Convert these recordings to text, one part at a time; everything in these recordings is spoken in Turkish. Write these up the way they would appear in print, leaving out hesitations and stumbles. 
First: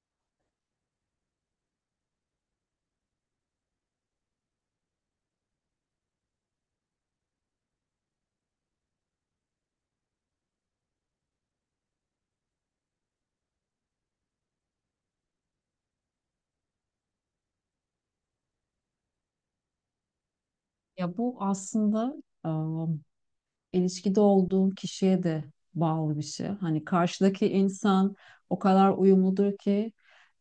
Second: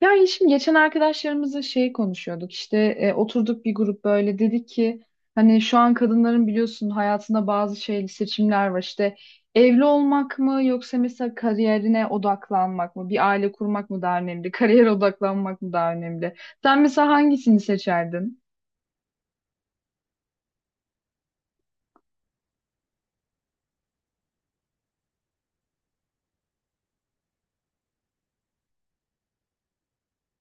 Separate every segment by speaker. Speaker 1: Yani şimdi geçen arkadaşlarımızla şey konuşuyorduk işte oturduk bir grup böyle dedik ki hani şu an kadınların biliyorsun hayatında bazı şey seçimler var işte evli olmak mı yoksa mesela kariyerine odaklanmak mı bir aile kurmak mı daha önemli kariyer odaklanmak mı daha önemli sen mesela hangisini seçerdin?
Speaker 2: Ya bu aslında ım, ilişkide olduğun kişiye de bağlı bir şey. Hani karşıdaki insan o kadar uyumludur ki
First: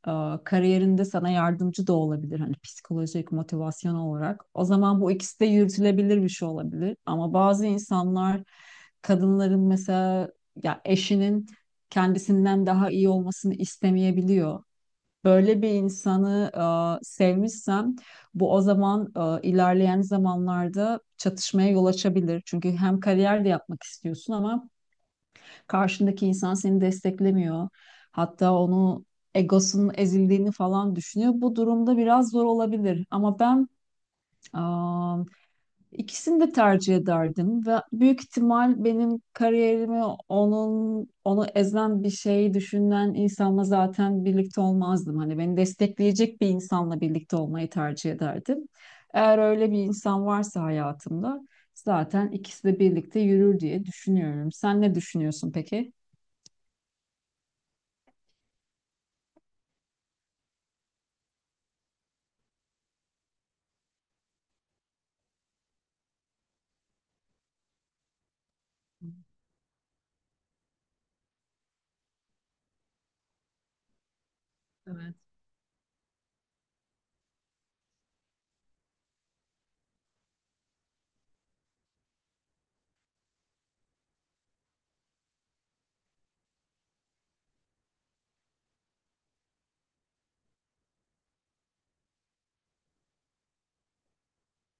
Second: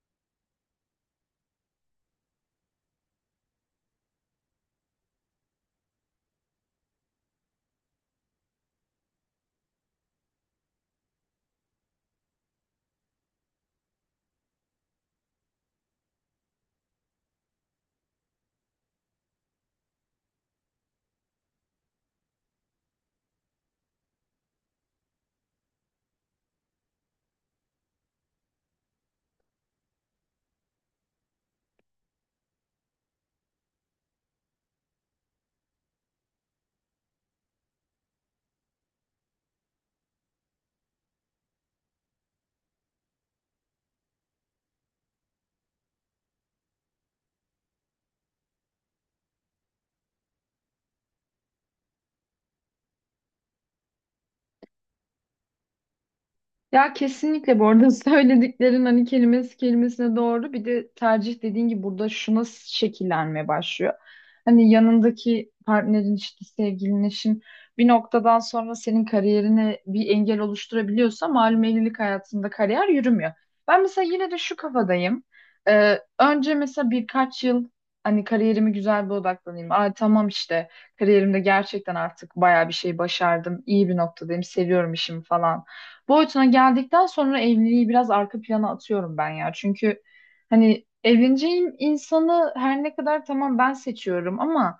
Speaker 2: kariyerinde sana yardımcı da olabilir. Hani psikolojik, motivasyon olarak. O zaman bu ikisi de yürütülebilir bir şey olabilir. Ama bazı insanlar kadınların mesela ya eşinin kendisinden daha iyi olmasını istemeyebiliyor. Böyle bir insanı sevmişsem bu o zaman ilerleyen zamanlarda çatışmaya yol açabilir. Çünkü hem kariyer de yapmak istiyorsun ama karşındaki insan seni desteklemiyor. Hatta onu egosunun ezildiğini falan düşünüyor. Bu durumda biraz zor olabilir. Ama ben İkisini de tercih ederdim ve büyük ihtimal benim kariyerimi onu ezen bir şey düşünen insanla zaten birlikte olmazdım. Hani beni destekleyecek bir insanla birlikte olmayı tercih ederdim. Eğer öyle bir insan varsa hayatımda zaten ikisi de birlikte yürür diye düşünüyorum. Sen ne düşünüyorsun peki?
Speaker 1: Ya kesinlikle bu arada söylediklerin hani kelimesi kelimesine doğru. Bir de tercih dediğin gibi burada şuna şekillenmeye başlıyor. Hani yanındaki partnerin işte sevgilin eşin bir noktadan sonra senin kariyerine bir engel oluşturabiliyorsa malum evlilik hayatında kariyer yürümüyor. Ben mesela yine de şu
Speaker 2: Evet.
Speaker 1: kafadayım. Önce mesela birkaç yıl hani kariyerimi güzel bir odaklanayım. Aa tamam işte kariyerimde gerçekten artık bayağı bir şey başardım. İyi bir noktadayım. Seviyorum işimi falan boyutuna geldikten sonra evliliği biraz arka plana atıyorum ben ya. Çünkü hani evleneceğim insanı her ne kadar tamam ben seçiyorum ama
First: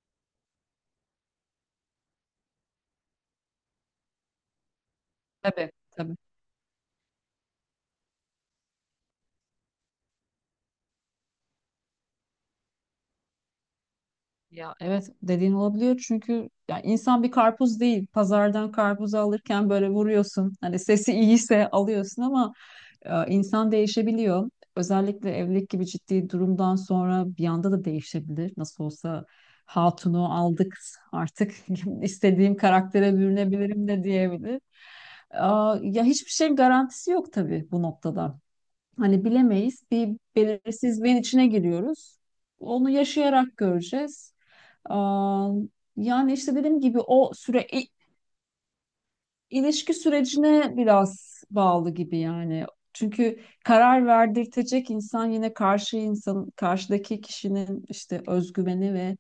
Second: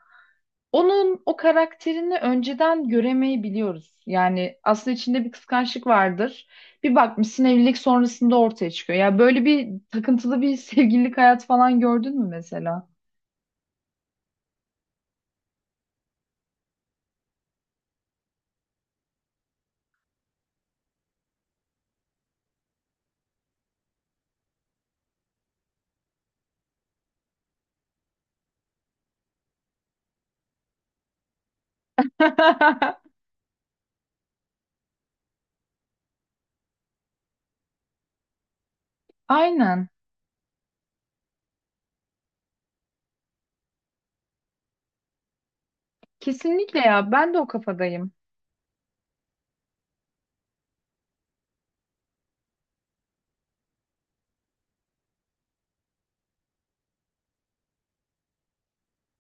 Speaker 1: onun o karakterini önceden göremeyebiliyoruz. Yani aslında içinde bir
Speaker 2: Tabii,
Speaker 1: kıskançlık
Speaker 2: tabii.
Speaker 1: vardır. Bir bakmışsın evlilik sonrasında ortaya çıkıyor. Ya böyle bir takıntılı bir sevgililik hayat falan gördün mü mesela?
Speaker 2: Ya evet dediğin olabiliyor çünkü ya insan bir karpuz değil. Pazardan karpuzu alırken böyle vuruyorsun. Hani sesi iyiyse alıyorsun ama İnsan değişebiliyor. Özellikle evlilik gibi ciddi durumdan sonra bir anda da değişebilir. Nasıl olsa hatunu aldık artık istediğim karaktere bürünebilirim de diyebilir. Ya hiçbir şeyin garantisi yok tabii bu noktada. Hani bilemeyiz.
Speaker 1: Aynen.
Speaker 2: Bir belirsizliğin içine giriyoruz. Onu yaşayarak göreceğiz. Aa, Yani işte
Speaker 1: Kesinlikle
Speaker 2: dediğim gibi
Speaker 1: ya. Ben
Speaker 2: o
Speaker 1: de o
Speaker 2: süre
Speaker 1: kafadayım.
Speaker 2: İlişki sürecine biraz bağlı gibi yani. Çünkü karar verdirtecek insan yine karşı insan, karşıdaki kişinin işte özgüveni ve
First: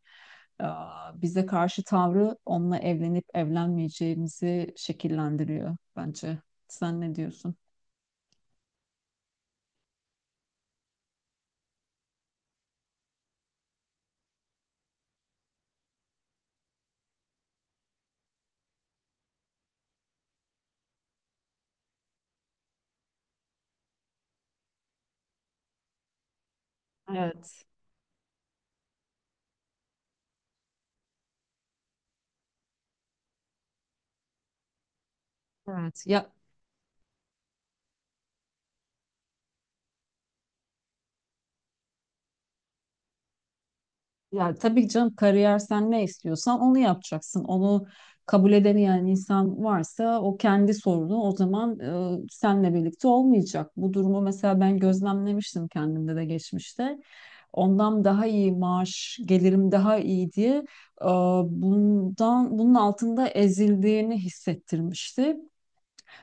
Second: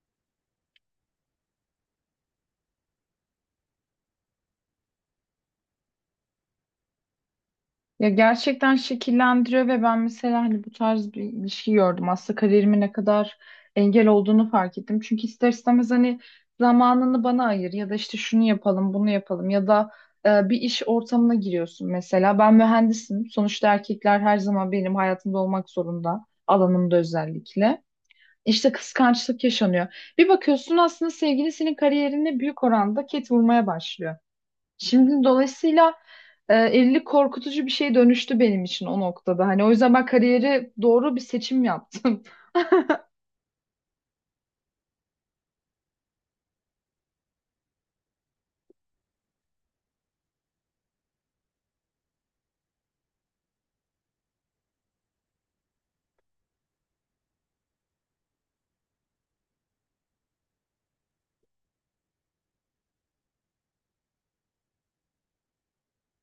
Speaker 2: bize karşı tavrı onunla evlenip evlenmeyeceğimizi şekillendiriyor bence. Sen ne diyorsun?
Speaker 1: Ya gerçekten şekillendiriyor ve ben mesela hani bu tarz bir ilişki gördüm. Aslında kariyerime ne kadar engel olduğunu fark ettim. Çünkü ister istemez hani zamanını bana ayır ya da işte şunu yapalım, bunu yapalım ya da bir iş ortamına giriyorsun mesela. Ben mühendisim. Sonuçta erkekler her zaman benim hayatımda olmak zorunda. Alanımda
Speaker 2: Evet.
Speaker 1: özellikle. İşte kıskançlık yaşanıyor. Bir bakıyorsun aslında sevgili senin kariyerine büyük oranda ket vurmaya başlıyor. Şimdi dolayısıyla
Speaker 2: Evet.
Speaker 1: evlilik korkutucu bir şeye dönüştü benim için o noktada. Hani o yüzden ben kariyere doğru bir seçim yaptım.
Speaker 2: Ya tabii ki canım kariyer sen ne istiyorsan onu yapacaksın. Onu kabul edemeyen insan varsa o kendi sorunu o zaman senle birlikte olmayacak. Bu durumu mesela ben gözlemlemiştim kendimde de geçmişte. Ondan daha iyi maaş, gelirim daha iyi diye e, bunun altında ezildiğini hissettirmişti.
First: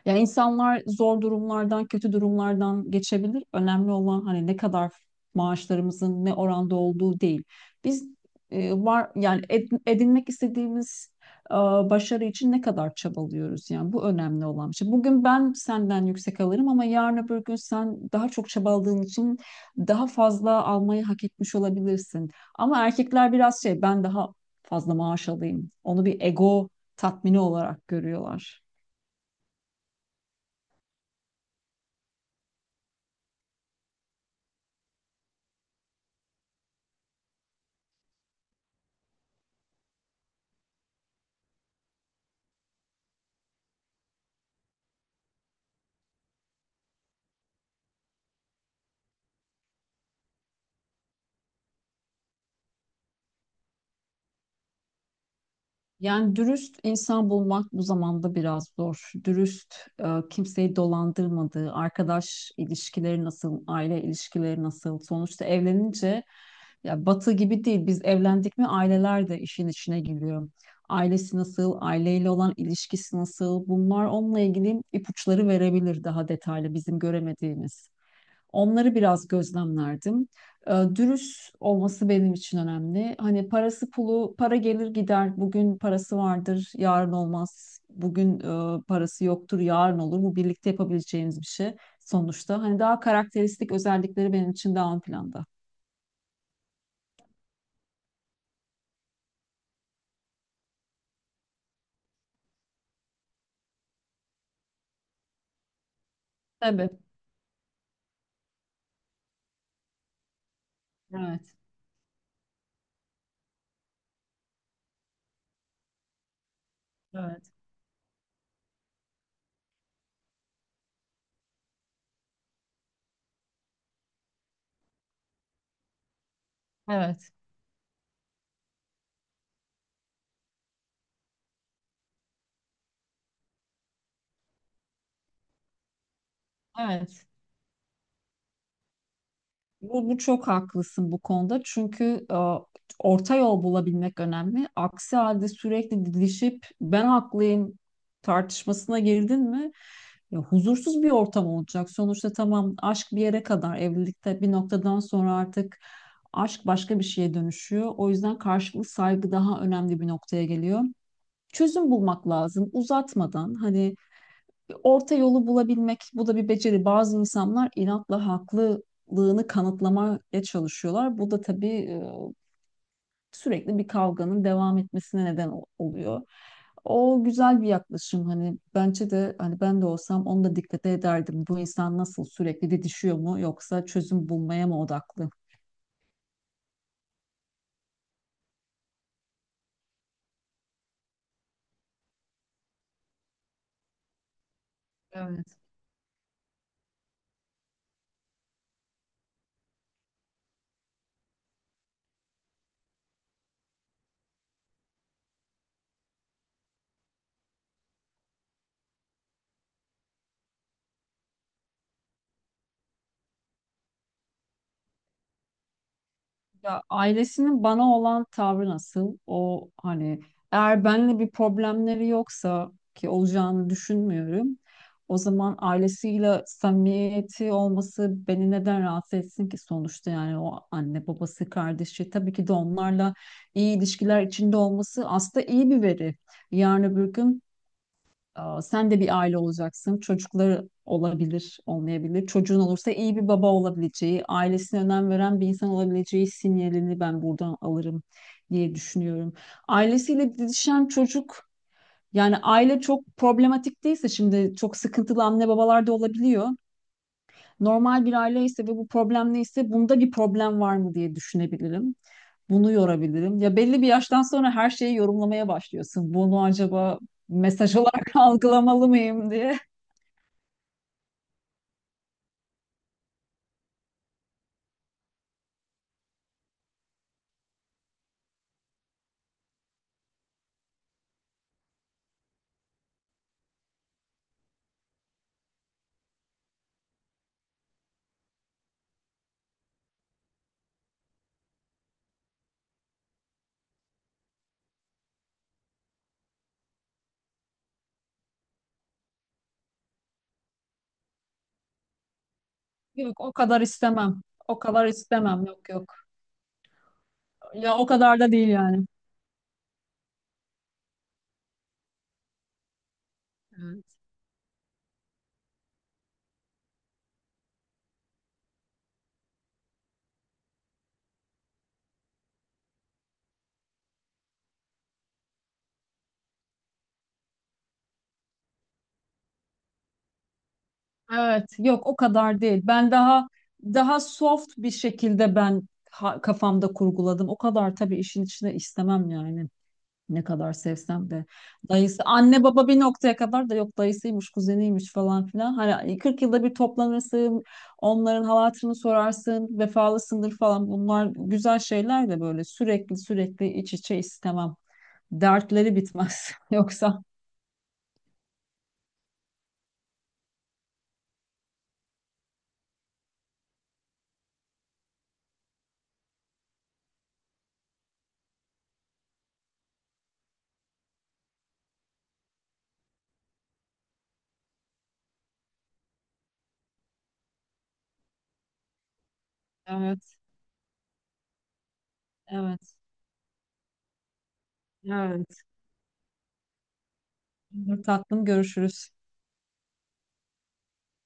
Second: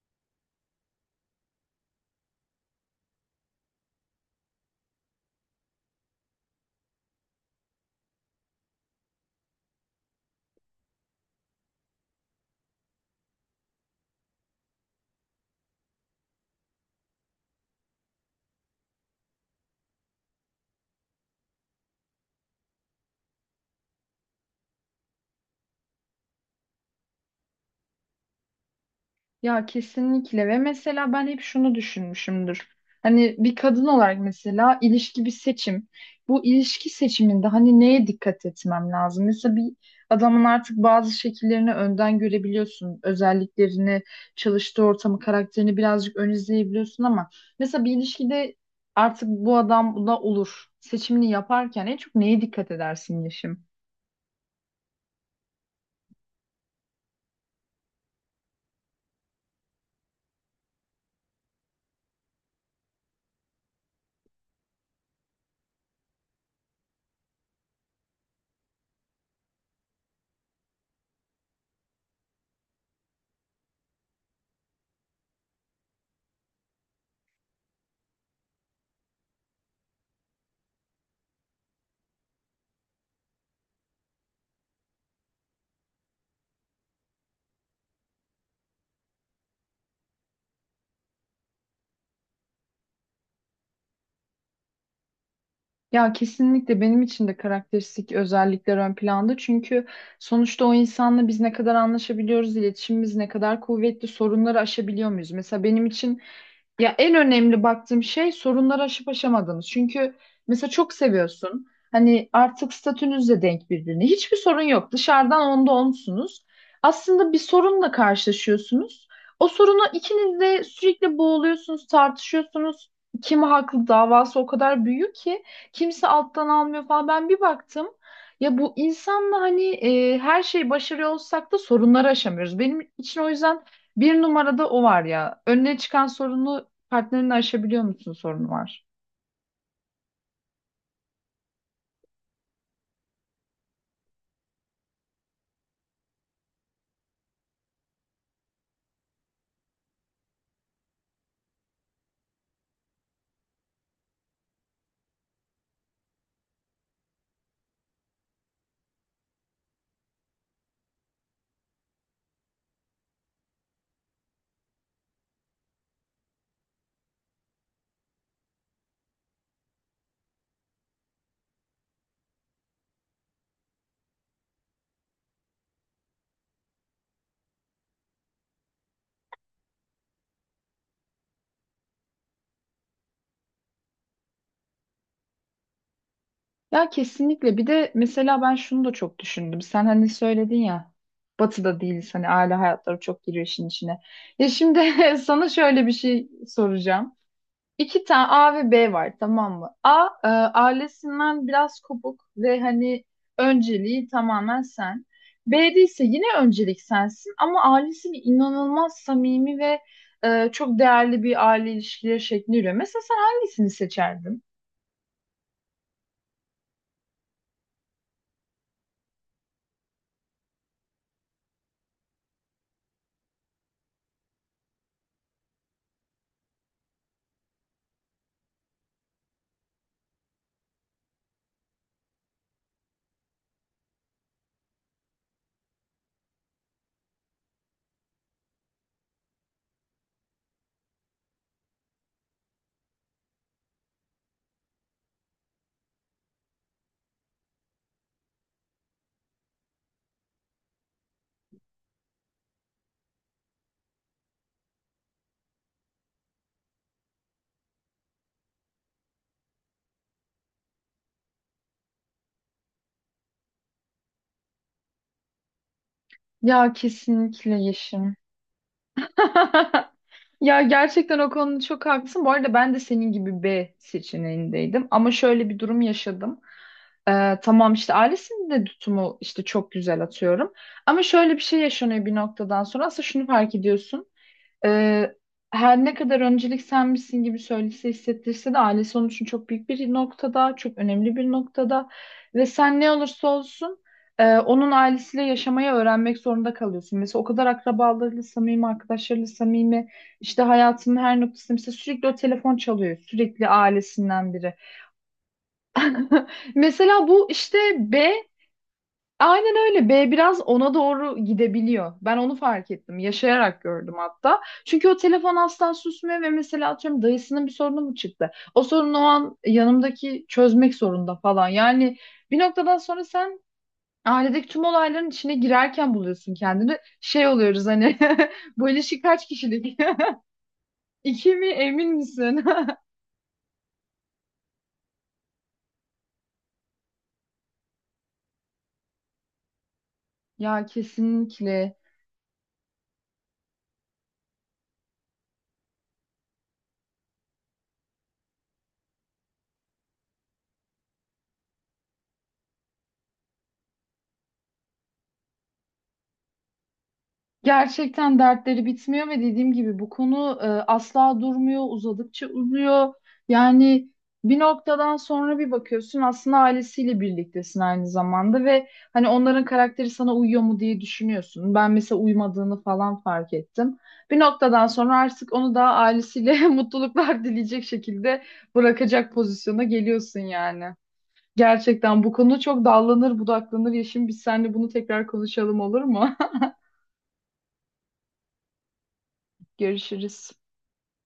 Speaker 2: Ya insanlar zor durumlardan, kötü durumlardan geçebilir. Önemli olan hani ne kadar maaşlarımızın ne oranda olduğu değil. Biz edinmek istediğimiz e, başarı için ne kadar çabalıyoruz yani bu önemli olan bir şey. Bugün ben senden yüksek alırım ama yarın öbür gün sen daha çok çabaladığın için daha fazla almayı hak etmiş olabilirsin. Ama erkekler biraz şey ben daha fazla maaş alayım. Onu bir ego tatmini olarak görüyorlar.
Speaker 1: Ya kesinlikle ve mesela ben hep şunu düşünmüşümdür. Hani bir kadın olarak mesela ilişki bir seçim. Bu ilişki seçiminde hani neye dikkat etmem lazım? Mesela bir adamın artık bazı şekillerini önden görebiliyorsun. Özelliklerini, çalıştığı ortamı, karakterini birazcık ön izleyebiliyorsun ama mesela bir ilişkide artık bu adam bu da olur. Seçimini yaparken en çok neye dikkat edersin Yeşim?
Speaker 2: Yani dürüst insan bulmak bu zamanda biraz zor. Dürüst, e, kimseyi dolandırmadığı, arkadaş ilişkileri nasıl, aile ilişkileri nasıl? Sonuçta evlenince ya batı gibi değil. Biz evlendik mi aileler de işin içine giriyor. Ailesi nasıl, aileyle olan ilişkisi nasıl? Bunlar onunla ilgili ipuçları verebilir daha detaylı bizim göremediğimiz. Onları biraz gözlemlerdim. Dürüst olması benim için önemli. Hani parası pulu, para gelir gider. Bugün parası vardır, yarın olmaz. Bugün parası yoktur, yarın olur. Bu birlikte yapabileceğimiz bir şey sonuçta. Hani daha karakteristik özellikleri benim için daha ön planda.
Speaker 1: Ya kesinlikle benim için de karakteristik özellikler ön planda. Çünkü sonuçta o insanla biz ne kadar anlaşabiliyoruz, iletişimimiz ne kadar kuvvetli, sorunları aşabiliyor muyuz? Mesela benim için
Speaker 2: Tabii.
Speaker 1: ya en önemli baktığım şey sorunları aşıp aşamadığınız. Çünkü mesela çok
Speaker 2: Evet,
Speaker 1: seviyorsun. Hani artık statünüzle denk birbirine. Hiçbir sorun yok. Dışarıdan onda onsunuz. Aslında bir
Speaker 2: evet.
Speaker 1: sorunla karşılaşıyorsunuz. O sorunu ikiniz de sürekli boğuluyorsunuz, tartışıyorsunuz. Kim haklı davası o kadar büyük ki kimse alttan almıyor falan. Ben
Speaker 2: Evet.
Speaker 1: bir baktım. Ya bu insanla hani her şeyi başarıyor olsak da sorunları aşamıyoruz. Benim için o yüzden bir numarada o var ya. Önüne çıkan sorunu
Speaker 2: Evet.
Speaker 1: partnerini aşabiliyor musun sorunu var.
Speaker 2: Bu çok haklısın bu konuda. Çünkü orta yol bulabilmek önemli. Aksi halde sürekli didişip ben haklıyım tartışmasına girdin mi ya, huzursuz bir ortam olacak. Sonuçta tamam aşk bir yere kadar evlilikte bir noktadan sonra artık aşk başka bir şeye dönüşüyor. O yüzden karşılıklı saygı daha önemli bir noktaya geliyor. Çözüm bulmak lazım uzatmadan hani orta yolu bulabilmek bu da bir beceri. Bazı insanlar inatla haklılığını kanıtlamaya çalışıyorlar. Bu da tabii sürekli bir kavganın devam etmesine neden oluyor. O güzel bir yaklaşım hani bence de hani ben de olsam onu da dikkate ederdim. Bu insan nasıl sürekli didişiyor mu yoksa çözüm bulmaya mı odaklı?
Speaker 1: Ya kesinlikle bir de mesela ben şunu da çok düşündüm. Sen hani söyledin ya batıda değiliz hani aile hayatları çok giriyor işin içine. Ya şimdi sana
Speaker 2: Evet.
Speaker 1: şöyle bir şey soracağım. İki tane A ve B var tamam mı? A ailesinden biraz kopuk ve hani önceliği tamamen sen. B'de ise yine öncelik sensin ama ailesiyle inanılmaz samimi ve çok değerli bir aile ilişkileri şekli yürüyor. Mesela sen hangisini seçerdin?
Speaker 2: Ya ailesinin bana olan tavrı nasıl? O hani eğer benimle bir problemleri yoksa ki olacağını düşünmüyorum. O zaman ailesiyle samimiyeti olması beni neden rahatsız etsin ki sonuçta yani o anne babası kardeşi tabii ki de onlarla iyi ilişkiler içinde olması aslında iyi bir veri. Yarın öbür gün sen de bir aile olacaksın. Çocukları olabilir, olmayabilir. Çocuğun olursa iyi bir baba olabileceği, ailesine önem veren bir insan olabileceği sinyalini ben buradan alırım diye düşünüyorum. Ailesiyle didişen çocuk, yani aile çok problematik değilse şimdi çok sıkıntılı anne babalar da olabiliyor. Normal bir aile ise ve bu problem neyse bunda bir problem var mı diye düşünebilirim. Bunu yorabilirim. Ya belli bir yaştan sonra her şeyi yorumlamaya başlıyorsun. Bunu
Speaker 1: Ya
Speaker 2: acaba
Speaker 1: kesinlikle
Speaker 2: mesaj olarak
Speaker 1: Yeşim.
Speaker 2: algılamalı mıyım diye.
Speaker 1: Ya gerçekten o konuda çok haklısın. Bu arada ben de senin gibi B seçeneğindeydim. Ama şöyle bir durum yaşadım. Tamam işte ailesinin de tutumu işte çok güzel atıyorum. Ama şöyle bir şey yaşanıyor bir noktadan sonra. Aslında şunu fark ediyorsun. Ee, Her ne kadar öncelik sen misin gibi söylese hissettirse de ailesi onun için çok büyük bir noktada, çok önemli bir noktada ve sen ne olursa olsun onun ailesiyle yaşamayı öğrenmek zorunda kalıyorsun. Mesela o kadar akrabalarıyla samimi, arkadaşlarıyla samimi, işte hayatının her noktasında mesela sürekli o telefon çalıyor,
Speaker 2: Yok o
Speaker 1: sürekli
Speaker 2: kadar istemem.
Speaker 1: ailesinden biri.
Speaker 2: O kadar istemem. Yok yok.
Speaker 1: Mesela bu işte
Speaker 2: Ya o
Speaker 1: B
Speaker 2: kadar da değil yani.
Speaker 1: aynen öyle. B biraz ona doğru gidebiliyor. Ben onu fark ettim. Yaşayarak gördüm hatta. Çünkü o telefon asla susmuyor ve mesela atıyorum dayısının bir sorunu mu çıktı? O sorunu o an yanımdaki çözmek zorunda falan. Yani bir noktadan sonra sen ailedeki tüm olayların içine girerken buluyorsun kendini. Şey oluyoruz hani bu ilişki kaç kişilik? İki
Speaker 2: Evet,
Speaker 1: mi
Speaker 2: yok
Speaker 1: emin
Speaker 2: o kadar
Speaker 1: misin?
Speaker 2: değil. Ben daha soft bir şekilde ben kafamda kurguladım. O kadar tabii işin içine istemem yani. Ne kadar
Speaker 1: Ya
Speaker 2: sevsem de.
Speaker 1: kesinlikle.
Speaker 2: Dayısı, anne baba bir noktaya kadar da yok dayısıymış, kuzeniymiş falan filan. Hani 40 yılda bir toplanırsın, onların hal hatırını sorarsın, vefalısındır falan. Bunlar güzel şeyler de böyle sürekli sürekli iç içe istemem. Dertleri bitmez. Yoksa
Speaker 1: Gerçekten dertleri bitmiyor ve dediğim gibi bu konu asla durmuyor, uzadıkça uzuyor. Yani bir noktadan sonra bir bakıyorsun aslında ailesiyle birliktesin aynı zamanda ve hani onların karakteri sana uyuyor mu diye düşünüyorsun. Ben mesela uymadığını falan fark ettim. Bir noktadan sonra artık onu da ailesiyle mutluluklar dileyecek şekilde bırakacak pozisyona
Speaker 2: evet,
Speaker 1: geliyorsun yani. Gerçekten bu konu çok
Speaker 2: evet,
Speaker 1: dallanır budaklanır. Yeşim biz seninle bunu tekrar
Speaker 2: evet.
Speaker 1: konuşalım olur mu?
Speaker 2: Olur tatlım görüşürüz.
Speaker 1: Görüşürüz.